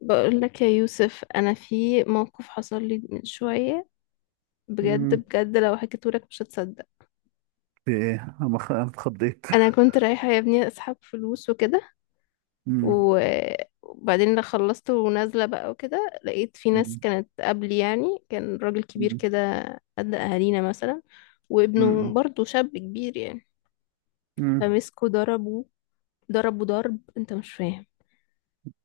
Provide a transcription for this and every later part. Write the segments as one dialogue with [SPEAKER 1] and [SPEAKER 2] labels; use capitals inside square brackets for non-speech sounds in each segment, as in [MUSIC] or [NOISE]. [SPEAKER 1] بقول لك يا يوسف، انا في موقف حصل لي من شويه. بجد
[SPEAKER 2] مم.
[SPEAKER 1] بجد لو حكيته لك مش هتصدق.
[SPEAKER 2] في ايه؟ أنا اتخضيت.
[SPEAKER 1] انا كنت رايحه يا ابني اسحب فلوس وكده
[SPEAKER 2] مم.
[SPEAKER 1] و- وبعدين لما خلصت ونازله بقى وكده لقيت في ناس
[SPEAKER 2] مم.
[SPEAKER 1] كانت قبلي، يعني، كان راجل كبير
[SPEAKER 2] مم.
[SPEAKER 1] كده قد اهالينا مثلا، وابنه
[SPEAKER 2] مم.
[SPEAKER 1] برضه شاب كبير يعني.
[SPEAKER 2] مم.
[SPEAKER 1] فمسكوا ضربوا، ضربوا ضرب انت مش فاهم.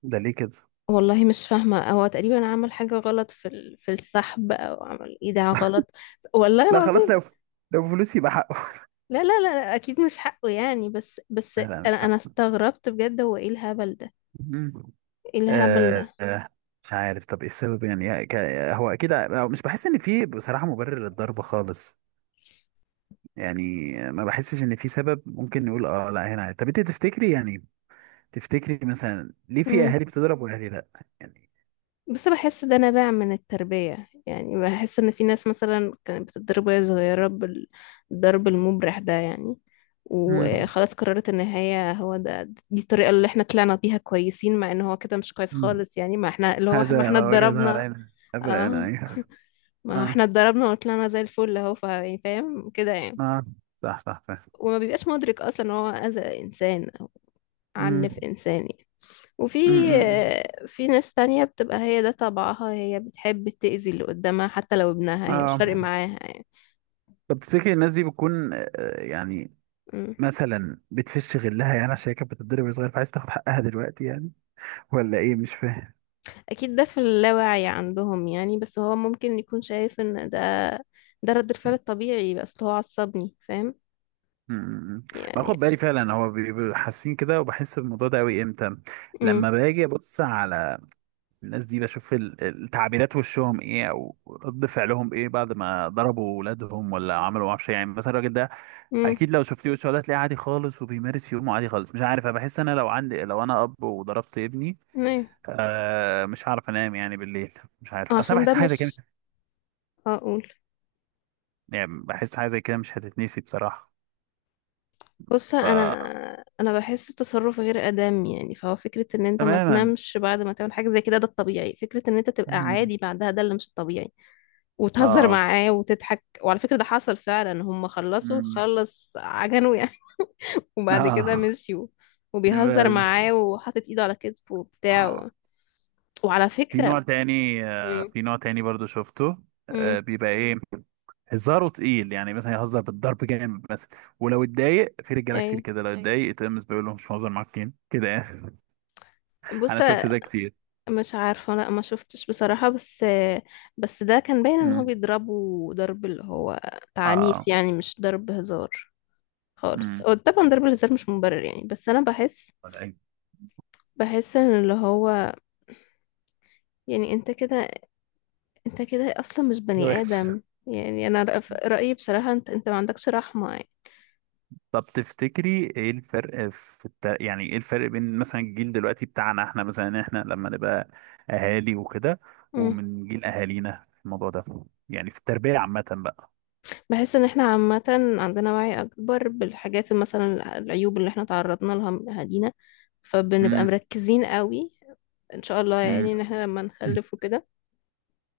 [SPEAKER 2] ده ليه كده؟
[SPEAKER 1] والله مش فاهمه، هو تقريبا عمل حاجه غلط في في السحب او عمل ايداع غلط. والله
[SPEAKER 2] لا، خلاص.
[SPEAKER 1] العظيم.
[SPEAKER 2] لو فلوس يبقى حقه.
[SPEAKER 1] لا لا لا اكيد مش حقه يعني، بس بس
[SPEAKER 2] لا، لا،
[SPEAKER 1] انا
[SPEAKER 2] مش
[SPEAKER 1] انا
[SPEAKER 2] حقه.
[SPEAKER 1] استغربت بجد، هو ايه الهبل ده؟
[SPEAKER 2] مم.
[SPEAKER 1] ايه الهبل
[SPEAKER 2] آه،
[SPEAKER 1] ده؟
[SPEAKER 2] آه، مش عارف. طب، ايه السبب؟ هو اكيد، مش بحس ان في بصراحة مبرر للضرب خالص. يعني ما بحسش ان في سبب ممكن نقول اه لا هنا. طب، انت تفتكري مثلا ليه في
[SPEAKER 1] امم
[SPEAKER 2] اهالي بتضرب واهالي لا؟ يعني
[SPEAKER 1] بس بحس ده نابع من التربية، يعني بحس ان في ناس مثلا كانت بتتضرب وهي صغيرة بالضرب المبرح ده يعني،
[SPEAKER 2] مم.
[SPEAKER 1] وخلاص قررت ان هي هو ده. دي الطريقة اللي احنا طلعنا بيها كويسين، مع ان هو كده مش كويس
[SPEAKER 2] مم.
[SPEAKER 1] خالص يعني. ما احنا اللي هو ما
[SPEAKER 2] هذا
[SPEAKER 1] احنا
[SPEAKER 2] ما وجدها
[SPEAKER 1] اتضربنا.
[SPEAKER 2] علينا اباءنا.
[SPEAKER 1] اه
[SPEAKER 2] ايوه،
[SPEAKER 1] ما احنا
[SPEAKER 2] اه،
[SPEAKER 1] اتضربنا وطلعنا زي الفل، اهو يعني فاهم كده يعني.
[SPEAKER 2] اه، صح، صح، فاهم.
[SPEAKER 1] وما بيبقاش مدرك اصلا ان هو اذى انسان،
[SPEAKER 2] امم
[SPEAKER 1] عنف إنسان يعني. وفي،
[SPEAKER 2] امم
[SPEAKER 1] في ناس تانية بتبقى هي ده طبعها، هي بتحب تأذي اللي قدامها حتى لو ابنها هي مش
[SPEAKER 2] اه.
[SPEAKER 1] فارق معاها يعني.
[SPEAKER 2] طب، تفتكر الناس دي بتكون، يعني
[SPEAKER 1] مم.
[SPEAKER 2] مثلا بتفش غلها؟ يعني عشان هي كانت بتتضرب وهي صغير، فعايز تاخد حقها دلوقتي يعني. ولا ايه؟ مش فاهم.
[SPEAKER 1] أكيد ده في اللاوعي عندهم يعني، بس هو ممكن يكون شايف إن ده ده رد الفعل الطبيعي، بس هو عصبني فاهم
[SPEAKER 2] امم باخد
[SPEAKER 1] يعني.
[SPEAKER 2] بالي فعلا. هو بيبقوا حاسين كده، وبحس بالموضوع ده قوي امتى؟
[SPEAKER 1] مم.
[SPEAKER 2] لما باجي ابص على الناس دي، بشوف التعبيرات وشهم ايه او رد فعلهم ايه بعد ما ضربوا ولادهم ولا عملوا معرفش إيه. يعني مثلا الراجل ده،
[SPEAKER 1] مم.
[SPEAKER 2] اكيد لو شفتيه وشه ده تلاقيه عادي خالص وبيمارس يومه عادي خالص. مش عارف، انا بحس انا لو عندي، لو انا اب وضربت ابني،
[SPEAKER 1] أيوة.
[SPEAKER 2] آه، مش هعرف انام يعني بالليل. مش عارف، اصل أنا
[SPEAKER 1] عشان ده
[SPEAKER 2] بحس حاجه زي كده.
[SPEAKER 1] مش أقول،
[SPEAKER 2] يعني بحس حاجه زي كده مش هتتنسي بصراحه.
[SPEAKER 1] بص
[SPEAKER 2] ف
[SPEAKER 1] انا، انا بحس التصرف غير ادم يعني. فهو فكره ان انت ما
[SPEAKER 2] تماما.
[SPEAKER 1] تنامش بعد ما تعمل حاجه زي كده ده الطبيعي، فكره ان انت تبقى
[SPEAKER 2] مم.
[SPEAKER 1] عادي بعدها ده اللي مش الطبيعي. وتهزر
[SPEAKER 2] اه.
[SPEAKER 1] معاه وتضحك. وعلى فكره ده حصل فعلا، هم خلصوا
[SPEAKER 2] مم.
[SPEAKER 1] خلص عجنوا يعني [LAUGHS] وبعد كده
[SPEAKER 2] اه.
[SPEAKER 1] مشيوا، وبيهزر
[SPEAKER 2] بس
[SPEAKER 1] معاه وحاطط ايده على كتفه
[SPEAKER 2] آه.
[SPEAKER 1] وبتاع. وعلى
[SPEAKER 2] في
[SPEAKER 1] فكره.
[SPEAKER 2] نوع تاني، آه،
[SPEAKER 1] امم
[SPEAKER 2] في نوع تاني برضو شفته.
[SPEAKER 1] امم
[SPEAKER 2] آه، بيبقى ايه؟ هزاره تقيل، يعني مثلا يهزر بالضرب جامد مثلا. ولو اتضايق في رجاله كتير
[SPEAKER 1] ايوه،
[SPEAKER 2] كده، لو ايوه اتضايق، تقوم بيقول له مش مهزر معاك كده كده يعني.
[SPEAKER 1] بص
[SPEAKER 2] انا شفت ده كتير.
[SPEAKER 1] مش عارفة، لا ما شفتش بصراحة، بس بس ده كان باين ان هو
[SPEAKER 2] امم
[SPEAKER 1] بيضربه ضرب اللي هو
[SPEAKER 2] اه.
[SPEAKER 1] تعنيف يعني، مش ضرب هزار خالص.
[SPEAKER 2] امم
[SPEAKER 1] هو طبعا ضرب الهزار مش مبرر يعني، بس انا بحس،
[SPEAKER 2] ده
[SPEAKER 1] بحس ان اللي هو، يعني انت كده، انت كده اصلا مش
[SPEAKER 2] ده
[SPEAKER 1] بني
[SPEAKER 2] وحش.
[SPEAKER 1] ادم يعني. انا رأيي بصراحة انت، انت ما عندكش رحمة يعني.
[SPEAKER 2] طب، تفتكري ايه الفرق في يعني ايه الفرق بين مثلا الجيل دلوقتي بتاعنا، احنا مثلا احنا لما نبقى اهالي وكده،
[SPEAKER 1] مم.
[SPEAKER 2] ومن جيل اهالينا في الموضوع ده؟ يعني في التربية عامة بقى.
[SPEAKER 1] بحس ان احنا عامة عندنا وعي اكبر بالحاجات، مثلا العيوب اللي احنا تعرضنا لها من اهالينا، فبنبقى
[SPEAKER 2] امم
[SPEAKER 1] مركزين قوي ان شاء الله
[SPEAKER 2] امم
[SPEAKER 1] يعني، ان احنا لما نخلف وكده.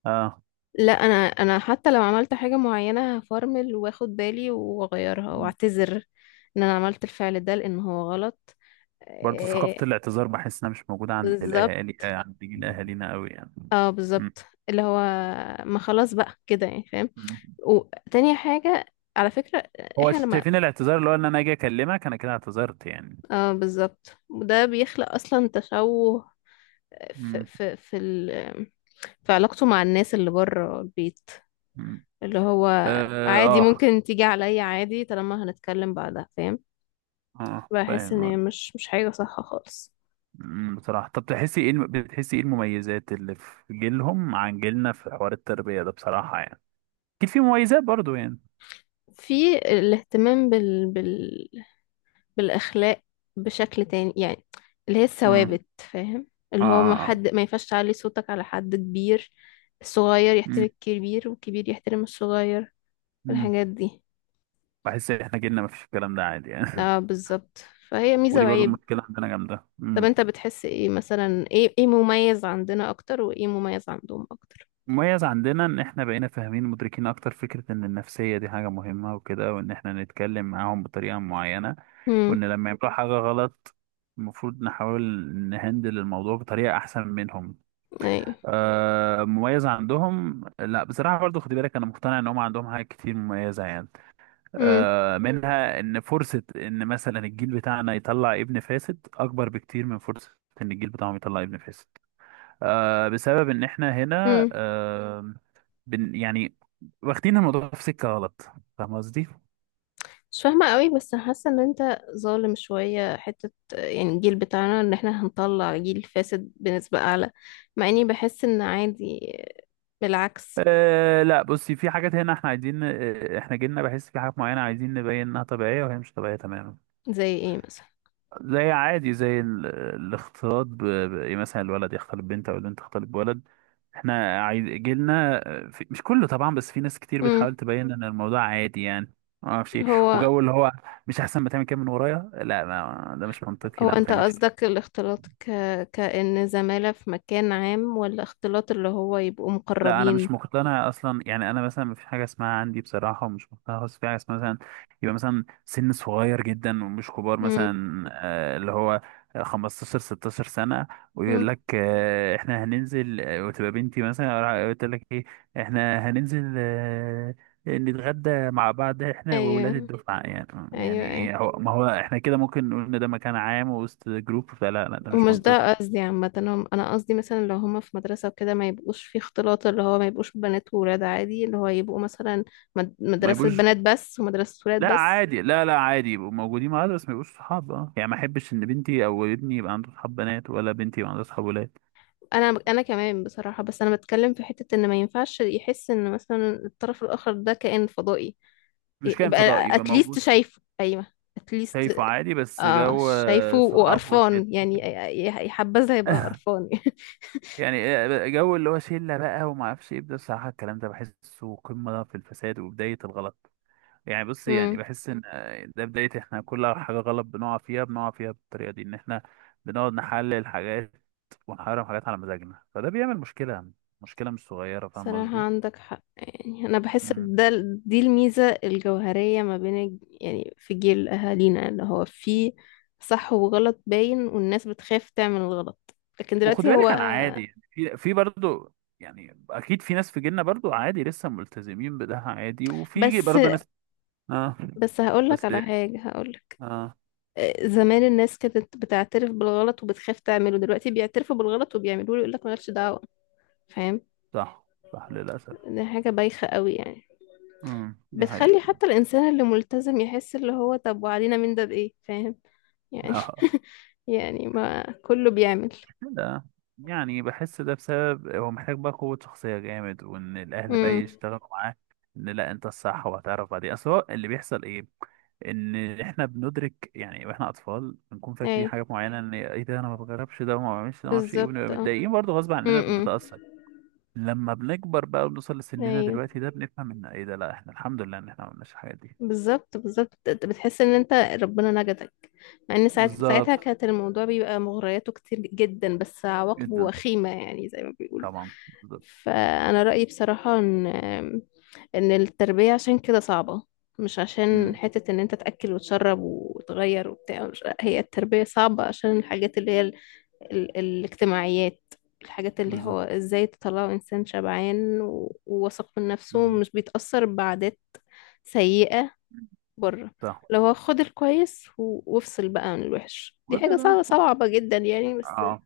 [SPEAKER 2] اه،
[SPEAKER 1] لا انا، انا حتى لو عملت حاجة معينة هفرمل واخد بالي واغيرها واعتذر ان انا عملت الفعل ده لان هو غلط.
[SPEAKER 2] برضه ثقافة
[SPEAKER 1] إيه،
[SPEAKER 2] الاعتذار بحس انها مش موجودة عند الاهالي،
[SPEAKER 1] بالظبط،
[SPEAKER 2] عند جيل اهالينا قوي يعني.
[SPEAKER 1] اه
[SPEAKER 2] م.
[SPEAKER 1] بالظبط. اللي هو ما خلاص بقى كده يعني فاهم.
[SPEAKER 2] امم
[SPEAKER 1] وتاني حاجة، على فكرة،
[SPEAKER 2] هو
[SPEAKER 1] احنا لما،
[SPEAKER 2] شايفين الاعتذار اللي هو ان انا اجي اكلمك انا، كده اعتذرت يعني؟
[SPEAKER 1] اه بالظبط، وده بيخلق اصلا تشوه في
[SPEAKER 2] مم.
[SPEAKER 1] في في, ال... في علاقته مع الناس اللي بره البيت،
[SPEAKER 2] مم.
[SPEAKER 1] اللي هو
[SPEAKER 2] اه،
[SPEAKER 1] عادي
[SPEAKER 2] اه،
[SPEAKER 1] ممكن تيجي عليا عادي طالما هنتكلم بعدها فاهم.
[SPEAKER 2] آه،
[SPEAKER 1] بحس
[SPEAKER 2] فاهم،
[SPEAKER 1] ان
[SPEAKER 2] آه.
[SPEAKER 1] هي مش، مش حاجة صح خالص.
[SPEAKER 2] بصراحة، طب تحسي ايه بتحسي ايه المميزات اللي في جيلهم عن جيلنا في حوار التربية ده بصراحة يعني؟ اكيد في مميزات برضو يعني.
[SPEAKER 1] في الاهتمام بال... بال... بالاخلاق بشكل تاني يعني، اللي هي
[SPEAKER 2] امم
[SPEAKER 1] الثوابت فاهم.
[SPEAKER 2] اه،
[SPEAKER 1] اللي هو ما
[SPEAKER 2] آه، آه.
[SPEAKER 1] حد، ما ينفعش تعلي صوتك على حد كبير. الصغير يحترم
[SPEAKER 2] أمم،
[SPEAKER 1] الكبير والكبير يحترم الصغير،
[SPEAKER 2] أمم.
[SPEAKER 1] الحاجات دي.
[SPEAKER 2] بحس احنا جيلنا مفيش الكلام ده عادي يعني.
[SPEAKER 1] اه
[SPEAKER 2] [LAUGHS]
[SPEAKER 1] بالظبط، فهي ميزة
[SPEAKER 2] ودي برضو
[SPEAKER 1] وعيب.
[SPEAKER 2] مشكلة عندنا جامدة.
[SPEAKER 1] طب انت بتحس ايه، مثلا ايه، ايه مميز عندنا اكتر وايه مميز عندهم اكتر؟
[SPEAKER 2] مميز عندنا ان احنا بقينا فاهمين مدركين اكتر فكرة ان النفسية دي حاجة مهمة وكده، وان احنا نتكلم معاهم بطريقة معينة،
[SPEAKER 1] امم
[SPEAKER 2] وان لما يعملوا حاجة غلط المفروض نحاول نهندل الموضوع بطريقة احسن منهم.
[SPEAKER 1] ايوه،
[SPEAKER 2] آه مميز عندهم، لا بصراحة برضو خدي بالك، انا مقتنع ان هم عندهم حاجات كتير مميزة يعني.
[SPEAKER 1] امم
[SPEAKER 2] آه مم. منها ان فرصة ان مثلا الجيل بتاعنا يطلع ابن فاسد اكبر بكتير من فرصة ان الجيل بتاعهم يطلع ابن فاسد. آه بسبب ان احنا هنا،
[SPEAKER 1] امم
[SPEAKER 2] آه بن يعني، واخدين الموضوع في سكة غلط. فاهم قصدي؟
[SPEAKER 1] مش فاهمة قوي، بس حاسة ان انت ظالم شوية حتة يعني، الجيل بتاعنا ان احنا هنطلع جيل فاسد بنسبة اعلى، مع اني بحس ان عادي، بالعكس.
[SPEAKER 2] أه لا، بصي، في حاجات هنا احنا عايزين، احنا جيلنا بحس في حاجات معينة عايزين نبين انها طبيعية وهي مش طبيعية تماما.
[SPEAKER 1] زي ايه مثلا؟
[SPEAKER 2] زي عادي، زي الاختلاط إيه، مثلا الولد يختلط ببنت او البنت تختلط بولد. احنا عايز جيلنا، مش كله طبعا، بس في ناس كتير
[SPEAKER 1] امم
[SPEAKER 2] بتحاول تبين ان الموضوع عادي يعني ما اعرفش إيه.
[SPEAKER 1] هو
[SPEAKER 2] وجو اللي هو مش احسن ما تعمل كده من ورايا، لا ما... ده مش منطقي،
[SPEAKER 1] هو
[SPEAKER 2] لا ما
[SPEAKER 1] انت
[SPEAKER 2] تعملش.
[SPEAKER 1] قصدك الاختلاط كأن زمالة في مكان عام ولا اختلاط اللي هو يبقوا
[SPEAKER 2] لا، انا
[SPEAKER 1] مقربين؟
[SPEAKER 2] مش مقتنع اصلا، يعني انا مثلا مفيش حاجه اسمها عندي بصراحه، ومش مقتنع خالص في حاجه اسمها مثلا يبقى مثلا سن صغير جدا ومش كبار،
[SPEAKER 1] امم
[SPEAKER 2] مثلا اللي هو 15 16 سنه،
[SPEAKER 1] امم
[SPEAKER 2] ويقول لك، احنا هننزل، وتبقى بنتي مثلا قلت لك ايه، احنا هننزل، نتغدى مع بعض احنا
[SPEAKER 1] ايوه،
[SPEAKER 2] وولاد الدفعه يعني. يعني
[SPEAKER 1] ايوه ايوه.
[SPEAKER 2] ايه، هو ما هو احنا كده ممكن نقول ان ده مكان عام وسط جروب؟ فلا، لا، ده مش
[SPEAKER 1] ومش ده
[SPEAKER 2] منطقي.
[SPEAKER 1] قصدي عامة، أنا قصدي مثلا لو هما في مدرسة وكده ما يبقوش في اختلاط، اللي هو ما يبقوش بنات وولاد عادي، اللي هو يبقوا مثلا
[SPEAKER 2] ما
[SPEAKER 1] مدرسة
[SPEAKER 2] يبقوش،
[SPEAKER 1] بنات بس ومدرسة ولاد
[SPEAKER 2] لا
[SPEAKER 1] بس.
[SPEAKER 2] عادي، لا، لا، عادي يبقوا موجودين معايا، بس ما يبقوش صحاب. اه يعني ما احبش ان بنتي او ابني يبقى عنده صحاب بنات، ولا بنتي يبقى عندها صحاب ولاد.
[SPEAKER 1] أنا، أنا كمان بصراحة، بس أنا بتكلم في حتة إن ما ينفعش يحس إن مثلا الطرف الآخر ده كائن فضائي.
[SPEAKER 2] مش كائن فضائي،
[SPEAKER 1] يبقى
[SPEAKER 2] يبقى
[SPEAKER 1] أتليست
[SPEAKER 2] موجود،
[SPEAKER 1] شايفه، أيوه أتليست.
[SPEAKER 2] شايفه عادي، بس
[SPEAKER 1] آه
[SPEAKER 2] جو،
[SPEAKER 1] شايفه
[SPEAKER 2] صحاب وشله
[SPEAKER 1] وقرفان يعني،
[SPEAKER 2] وكده.
[SPEAKER 1] يحبذها يبقى
[SPEAKER 2] [LAUGHS]
[SPEAKER 1] قرفان.
[SPEAKER 2] يعني، جو اللي هو شله بقى وما اعرفش ايه ده، الصراحه الكلام ده بحسه قمه في الفساد وبدايه الغلط. يعني بص، يعني
[SPEAKER 1] [LAUGHS]
[SPEAKER 2] بحس ان ده بداية. احنا كل حاجة غلط بنقع فيها، بنقع فيها بالطريقة دي، ان احنا بنقعد نحلل حاجات ونحرم حاجات على مزاجنا، فده بيعمل مشكلة، مشكلة مش صغيرة. فاهم
[SPEAKER 1] صراحة
[SPEAKER 2] قصدي؟
[SPEAKER 1] عندك حق يعني، أنا بحس
[SPEAKER 2] مم.
[SPEAKER 1] ده دي الميزة الجوهرية ما بين يعني في جيل أهالينا اللي هو فيه صح وغلط باين، والناس بتخاف تعمل الغلط. لكن
[SPEAKER 2] وخد
[SPEAKER 1] دلوقتي هو،
[SPEAKER 2] بالك انا عادي، يعني في برضه، يعني اكيد في ناس في جيلنا برضه عادي لسه ملتزمين بده عادي، وفي
[SPEAKER 1] بس
[SPEAKER 2] برضه ناس. اه.
[SPEAKER 1] بس هقولك
[SPEAKER 2] بس.
[SPEAKER 1] على حاجة، هقولك،
[SPEAKER 2] اه،
[SPEAKER 1] آه، زمان الناس كانت بتعترف بالغلط وبتخاف تعمله. دلوقتي بيعترفوا بالغلط وبيعملوه، يقولك مالكش دعوة، فاهم.
[SPEAKER 2] صح، صح، للأسف.
[SPEAKER 1] دي حاجة بايخة قوي يعني،
[SPEAKER 2] مم. دي
[SPEAKER 1] بتخلي
[SPEAKER 2] حقيقة.
[SPEAKER 1] حتى الإنسان اللي ملتزم يحس اللي هو طب وعلينا من ده بإيه، فاهم يعني.
[SPEAKER 2] [LAUGHS]
[SPEAKER 1] [LAUGHS] يعني ما كله بيعمل.
[SPEAKER 2] لا يعني بحس ده بسبب هو محتاج بقى قوة شخصية جامد، وإن الأهل بقى
[SPEAKER 1] امم
[SPEAKER 2] يشتغلوا معاه، إن لا أنت الصح وهتعرف بعدين. أصل هو اللي بيحصل إيه، إن إحنا بندرك يعني وإحنا أطفال بنكون فاكرين
[SPEAKER 1] ايوه
[SPEAKER 2] حاجات معينة، إن إيه ده، أنا ما بجربش ده وما بعملش ده وما أعرفش إيه. وبنبقى
[SPEAKER 1] بالظبط اه.
[SPEAKER 2] متضايقين برضه غصب عننا
[SPEAKER 1] امم
[SPEAKER 2] بنتأثر. لما بنكبر بقى وبنوصل لسننا
[SPEAKER 1] ايوه،
[SPEAKER 2] دلوقتي ده، بنفهم إن إيه ده، لا إحنا الحمد لله إن إحنا ما عملناش الحاجات دي.
[SPEAKER 1] بالظبط بالظبط، بتحس ان انت ربنا نجدك، مع ان ساعتها
[SPEAKER 2] بالظبط.
[SPEAKER 1] كانت الموضوع بيبقى مغرياته كتير جدا، بس عواقبه
[SPEAKER 2] جدا.
[SPEAKER 1] وخيمة يعني زي ما بيقولوا.
[SPEAKER 2] طبعا. بالظبط.
[SPEAKER 1] فانا رأيي بصراحة ان، ان التربية عشان كده صعبة، مش عشان
[SPEAKER 2] مم.
[SPEAKER 1] حتة ان انت تأكل وتشرب وتغير وبتاع هي التربية صعبة عشان الحاجات اللي هي ال... ال... الاجتماعيات، الحاجات اللي هو
[SPEAKER 2] بالظبط.
[SPEAKER 1] ازاي تطلعوا انسان شبعان و، وواثق من نفسه
[SPEAKER 2] مم.
[SPEAKER 1] ومش بيتأثر بعادات سيئة بره.
[SPEAKER 2] صح.
[SPEAKER 1] لو هو خد الكويس و، وافصل بقى عن الوحش، دي
[SPEAKER 2] ويبقى
[SPEAKER 1] حاجة
[SPEAKER 2] ده
[SPEAKER 1] صعبة
[SPEAKER 2] صح.
[SPEAKER 1] صعبة جدا يعني. بس،
[SPEAKER 2] اه.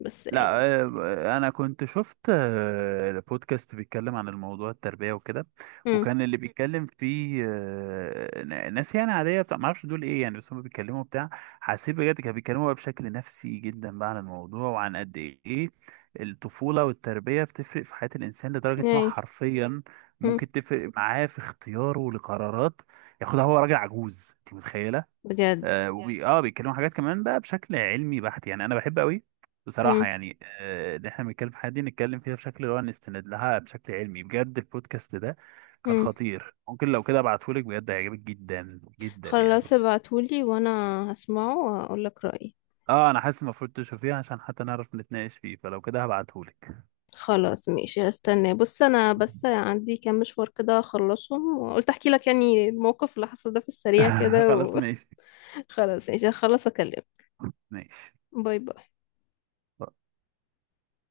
[SPEAKER 1] بس
[SPEAKER 2] لا،
[SPEAKER 1] يعني،
[SPEAKER 2] انا كنت شفت، بودكاست بيتكلم عن الموضوع التربية وكده،
[SPEAKER 1] امم
[SPEAKER 2] وكان اللي مم. بيتكلم فيه، ناس يعني عادية بتاع ما اعرفش دول ايه يعني بس هم بيتكلموا بتاع. حسيت بجد كانوا بيتكلموا بقى بشكل نفسي جدا بقى عن الموضوع، وعن قد ايه الطفولة والتربية بتفرق في حياة الانسان، لدرجة ان هو
[SPEAKER 1] ايه.
[SPEAKER 2] حرفيا
[SPEAKER 1] امم
[SPEAKER 2] ممكن تفرق معاه في اختياره لقرارات ياخدها هو راجل عجوز، انت متخيلة؟
[SPEAKER 1] بجد؟
[SPEAKER 2] آه يعني، وبي اه بيتكلموا حاجات كمان بقى بشكل علمي بحت، يعني انا بحب قوي بصراحه يعني، ان احنا بنتكلم في حاجه دي نتكلم فيها بشكل اللي هو نستند لها بشكل علمي بجد. البودكاست ده كان
[SPEAKER 1] امم
[SPEAKER 2] خطير، ممكن لو كده ابعتهولك، بجد هيعجبك جدا جدا يعني.
[SPEAKER 1] خلاص ابعتولي وانا هسمعه واقولك رأيي.
[SPEAKER 2] اه انا حاسس المفروض تشوفيه عشان حتى نعرف نتناقش فيه، فلو كده هبعتهولك.
[SPEAKER 1] خلاص ماشي هستناه. بص انا بس عندي كام مشوار كده اخلصهم، وقلت احكي لك يعني الموقف اللي حصل ده في السريع
[SPEAKER 2] [LAUGHS]
[SPEAKER 1] كده،
[SPEAKER 2] خلاص، ماشي.
[SPEAKER 1] وخلاص [LAUGHS] ماشي هخلص اكلمك.
[SPEAKER 2] ماشي.
[SPEAKER 1] باي باي.